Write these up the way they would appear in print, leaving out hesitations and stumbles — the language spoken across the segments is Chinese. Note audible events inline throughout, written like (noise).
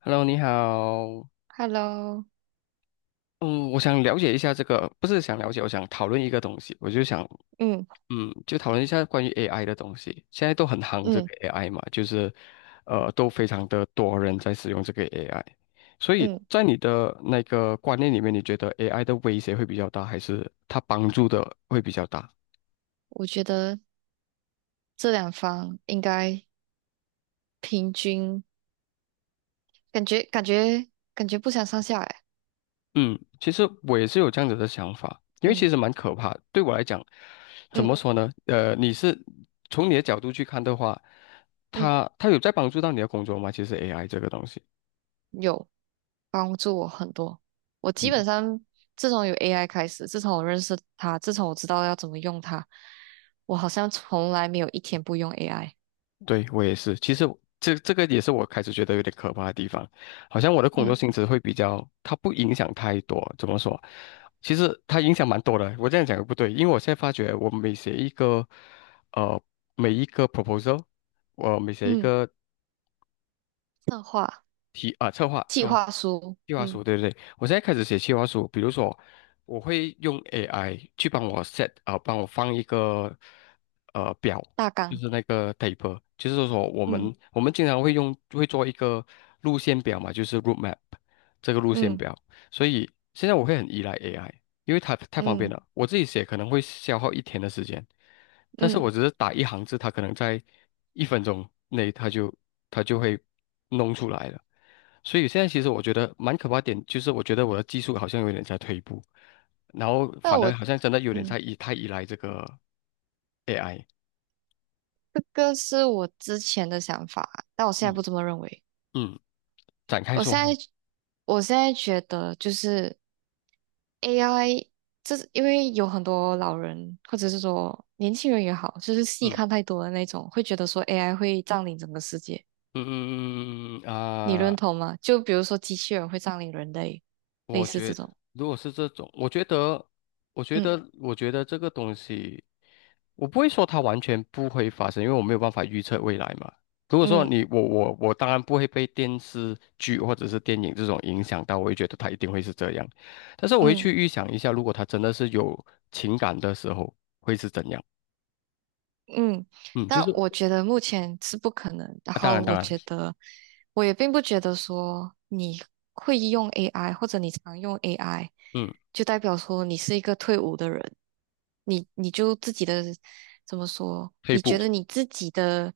Hello，你好。Hello，嗯，我想了解一下这个，不是想了解，我想讨论一个东西。我就想，嗯就讨论一下关于 AI 的东西。现在都很夯这嗯个 AI 嘛，就是，都非常的多人在使用这个 AI。所以嗯，在你的那个观念里面，你觉得 AI 的威胁会比较大，还是它帮助的会比较大？我觉得这两方应该平均，感觉感觉感觉不相上下哎，嗯，其实我也是有这样子的想法，因为其嗯实蛮可怕的。对我来讲，怎嗯么说呢？你是从你的角度去看的话，嗯，他有在帮助到你的工作吗？其实 AI 这个东西，有帮助我很多。我基本嗯，上自从有 AI 开始，自从我认识它，自从我知道要怎么用它，我好像从来没有一天不用 AI。对我也是。其实这个也是我开始觉得有点可怕的地方，好像我的工作嗯性质会比较，它不影响太多。怎么说？其实它影响蛮多的。我这样讲也不对，因为我现在发觉，我每写一个，呃，每一个 proposal。我每写一嗯，个策划、提啊，策划计策划划书，计划嗯，书，对对对，我现在开始写计划书，比如说我会用 AI 去帮我 set 啊、帮我放一个表，大就纲，是那个 table，就是说我嗯们我们经常会做一个路线表嘛，就是 road map 这个路线嗯表，所以现在我会很依赖 AI，因为它太方便嗯了，我自己写可能会消耗一天的时间，但是嗯，我只是打一行字，它可能在一分钟内它就会弄出来了。所以现在其实我觉得蛮可怕的点，就是我觉得我的技术好像有点在退步，然后那反而我。好像真的有点嗯。在太依赖这个 AI。这个是我之前的想法啊，但我现在嗯，不这么认为。嗯，展开我说现在，说。我现在觉得就是 AI，这是因为有很多老人或者是说年轻人也好，就是戏看嗯太多的那种，会觉得说 AI 会占领整个世界，嗯嗯嗯嗯嗯嗯你认啊。同吗？就比如说机器人会占领人类，类我似觉这得，种。如果是这种，嗯我觉得这个东西，我不会说它完全不会发生，因为我没有办法预测未来嘛。如果说嗯你我我我当然不会被电视剧或者是电影这种影响到，我会觉得它一定会是这样。但是我会嗯。去预想一下，如果它真的是有情感的时候，会是怎样？嗯，嗯，就但是我觉得目前是不可能。然啊当然后当我然，觉得，我也并不觉得说你会用 AI 或者你常用 AI，嗯，就代表说你是一个退伍的人。你就自己的怎么说？退你步，觉得你自己的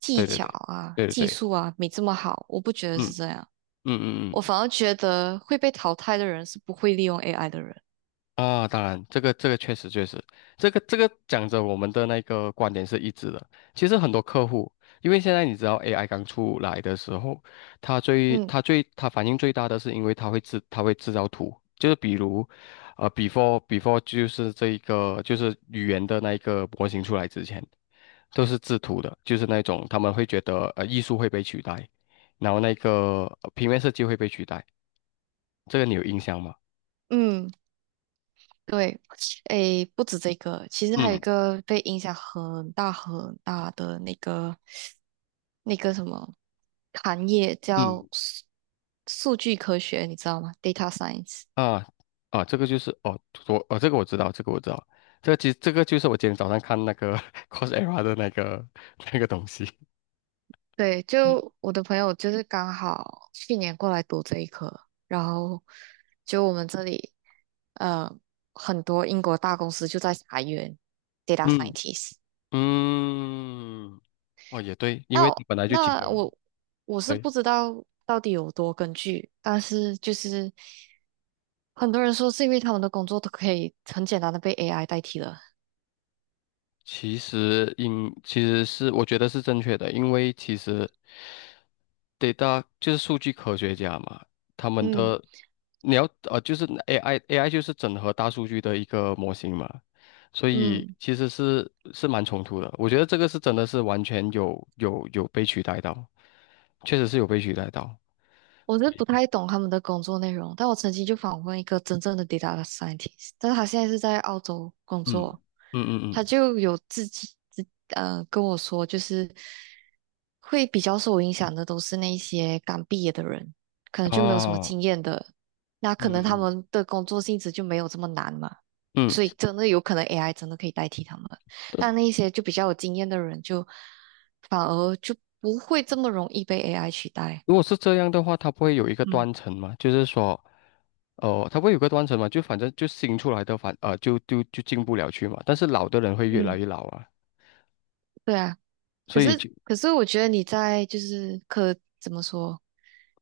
技对对巧对啊、对对技对，术啊没这么好？我不觉得嗯。是这样，嗯嗯嗯我嗯。反而觉得会被淘汰的人是不会利用 AI 的人。啊，当然，这个确实确实，这个讲着我们的那个观点是一致的。其实很多客户，因为现在你知道 AI 刚出来的时候，嗯他反应最大的是因为它会制造图，就是比如，before 就是这一个就是语言的那一个模型出来之前，都是制图的，就是那种他们会觉得艺术会被取代，然后那个平面设计会被取代，这个你有印象吗？嗯。对，诶，不止这个，其实还有一嗯个被影响很大很大的那个那个什么行业叫嗯，数据科学，你知道吗？Data science。啊啊，这个就是哦，我哦，这个我知道，这个我知道，其实这个就是我今天早上看那个 (laughs) Coursera 的那个东西。对，就我的朋友就是刚好去年过来读这一科，然后就我们这里呃很多英国大公司就在裁员 data 嗯 scientist。嗯，哦也对，因那为它我本来就基本那了。我我是对，不知道到底有多根据，但是就是很多人说是因为他们的工作都可以很简单的被 AI 代替了。其实是我觉得是正确的，因为其实对 就是数据科学家嘛，他们嗯的你要就是 AI 就是整合大数据的一个模型嘛，所以嗯。其实是蛮冲突的。我觉得这个是真的是完全有被取代到，确实是有被取代到。我是不太懂他们的工作内容，但我曾经就访问一个真正的 data scientist，但是他现在是在澳洲工嗯作，嗯嗯他就有自己跟我说，就是会比较受影响的都是那些刚毕业的人，可嗯，能就没有什么哦，经验的，那嗯可能他嗯们的工作性质就没有这么难嘛，嗯，所以真的有可能 AI 真的可以代替他们，但那一些就比较有经验的人就反而就不会这么容易被 AI 取代，如果是这样的话，它不会有一个嗯。断层嘛？就是说，哦，它不会有个断层嘛？就反正就新出来的就进不了去嘛，但是老的人会越来嗯，越老啊。对啊，可所以是就，可是我觉得你在就是怎么说，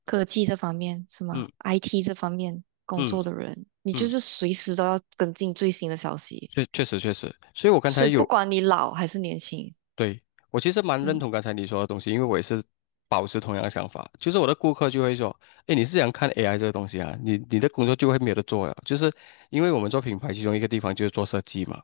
科技这方面是吗嗯？IT 这方面工嗯作的人，你就嗯，是随时都要跟进最新的消息，确实，所以我刚才所以不有，管你老还是年轻，对，我其实蛮认嗯，同刚才你说的东西，因为我也是保持同样的想法，就是我的顾客就会说，哎，你是想看 AI 这个东西啊，你的工作就会没有得做了，就是因为我们做品牌，其中一个地方就是做设计嘛，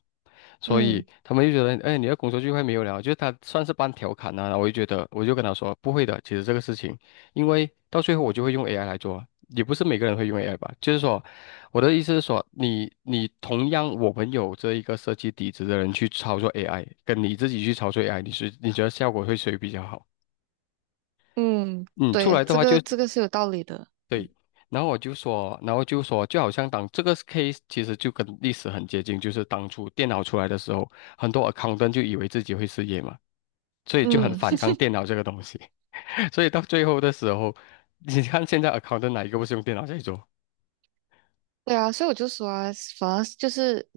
所以嗯他们就觉得，哎，你的工作聚会没有聊，就是他算是半调侃呐、啊。我就觉得，我就跟他说，不会的，其实这个事情，因为到最后我就会用 AI 来做，也不是每个人会用 AI 吧。就是说，我的意思是说，你同样我们有这一个设计底子的人去操作 AI，跟你自己去操作 AI，你觉得效果会谁比较好？嗯，嗯，出啊对，来的这话就 个这 (laughs)，个是有道理的，嗯然后我就说，就好像当这个 case 其实就跟历史很接近，就是当初电脑出来的时候，很多 a c c o u n t 就以为自己会失业嘛。所以就很嗯。反抗电脑这个东西。(laughs) 所以到最后的时候，你看现在 a c c o u n t 哪一个不是用电脑在做？对啊，所以我就说啊，反而是就是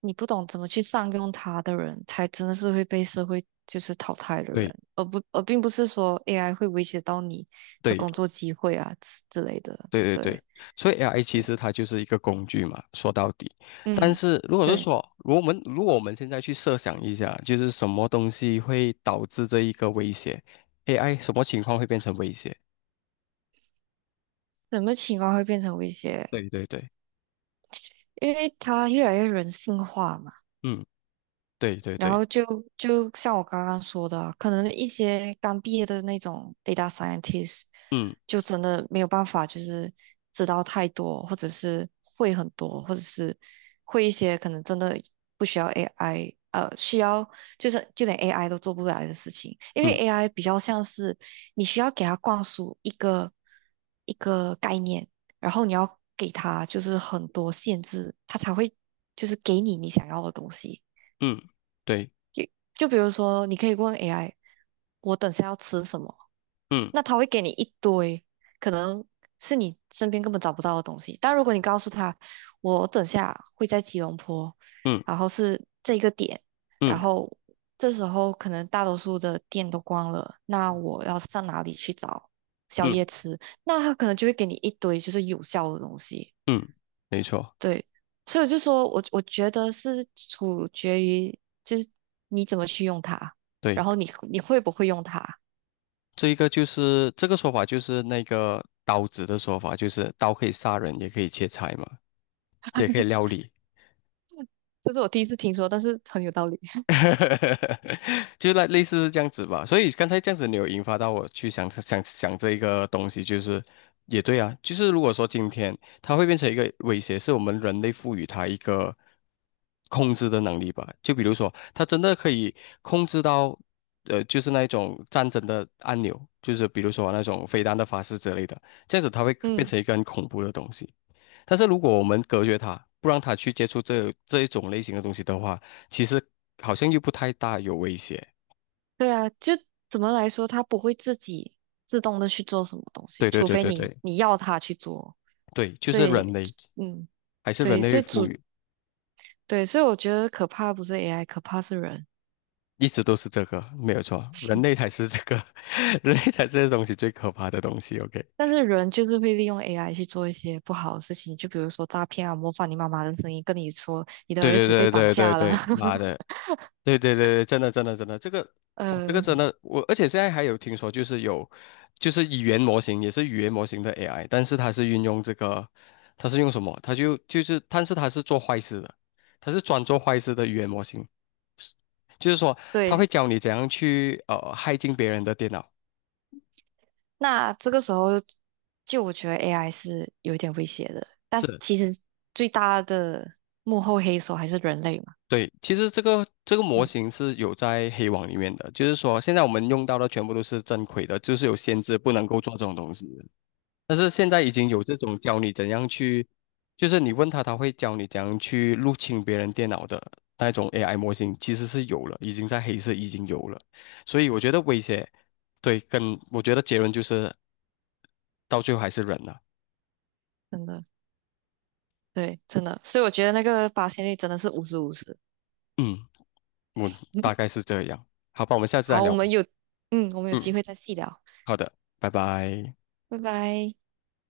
你不懂怎么去善用它的人，才真的是会被社会就是淘汰的对人，而并不是说 AI 会威胁到你的工对作机会啊之类的。对对对，对所以 AI 其对，实它就是一个工具嘛，说到底。但嗯，是如果是对，说，如果我们现在去设想一下，就是什么东西会导致这一个威胁？AI 什么情况会变成威胁？什么情况会变成威胁？对对对，因为它越来越人性化嘛。嗯，对对然对，后就像我刚刚说的，可能一些刚毕业的那种 data scientist，嗯就真的没有办法，就是知道太多，或者是会很多，或者是会一些可能真的不需要 AI，需要就是就连 AI 都做不来的事情，因为 嗯 AI 比较像是你需要给它灌输一个概念，然后你要给它就是很多限制，它才会就是给你想要的东西。嗯，对，就比如说，你可以问 AI，我等下要吃什么，嗯那他会给你一堆，可能是你身边根本找不到的东西。但如果你告诉他，我等下会在吉隆坡，嗯然后是这个点，然嗯后这时候可能大多数的店都关了，那我要上哪里去找宵嗯夜吃？那他可能就会给你一堆就是有效的东西。嗯，没错，对，所以我就说我觉得是取决于就是你怎么去用它，然对。后你会不会用它，这一个就是这个说法，就是那个刀子的说法，就是刀可以杀人，也可以切菜嘛，也可以料理。这是我第一次听说，但是很有道理。(laughs) (laughs) 就那类似是这样子吧，所以刚才这样子你有引发到我去想想这一个东西，就是也对啊，就是如果说今天它会变成一个威胁，是我们人类赋予它一个控制的能力吧，就比如说它真的可以控制到，就是那一种战争的按钮，就是比如说那种飞弹的发射之类的，这样子它会变嗯，成一个很恐怖的东西。但是如果我们隔绝它，不让它去接触这一种类型的东西的话，其实好像又不太大有威胁。对啊，就怎么来说，它不会自己自动的去做什么东西，对对除对非对你对你要它去做。对，就所是以，人类，嗯，还是人对，所类以赋主予，对，所以我觉得可怕不是 AI，可怕是人。一直都是这个，没有错，人类才是这个，(laughs) 人类才是这东西最可怕的东西。OK，但是人就是会利用 AI 去做一些不好的事情，就比如说诈骗啊，模仿你妈妈的声音跟你说你的对儿对子被对绑对对架了。对，妈 (laughs) 的，对对对对，真的真的真的，这个我这个嗯，真的我，而且现在还有听说，就是有就是语言模型也是语言模型的 AI，但是它是运用这个，它是用什么？它就是，但是它是做坏事的，它是专做坏事的语言模型。就是说他会对，教你怎样去害进别人的电脑。那这个时候就我觉得 AI 是有一点威胁的，但是，其实最大的幕后黑手还是人类嘛。对，其实这个模嗯，型是有在黑网里面的，就是说现在我们用到的全部都是正规的，就是有限制不能够做这种东西的。但是现在已经有这种教你怎样去，就是你问他，他会教你怎样去入侵别人电脑的那种 AI 模型，其实是有了，已经在黑色已经有了。所以我觉得威胁，对，跟我觉得结论就是到最后还是人了。真的。对，真的，所以我觉得那个发现率真的是50/50。嗯。嗯，(laughs) 5大概是这样。好吧，我们下次再好，聊。我们有嗯，机会再细聊，好的，拜拜。拜拜。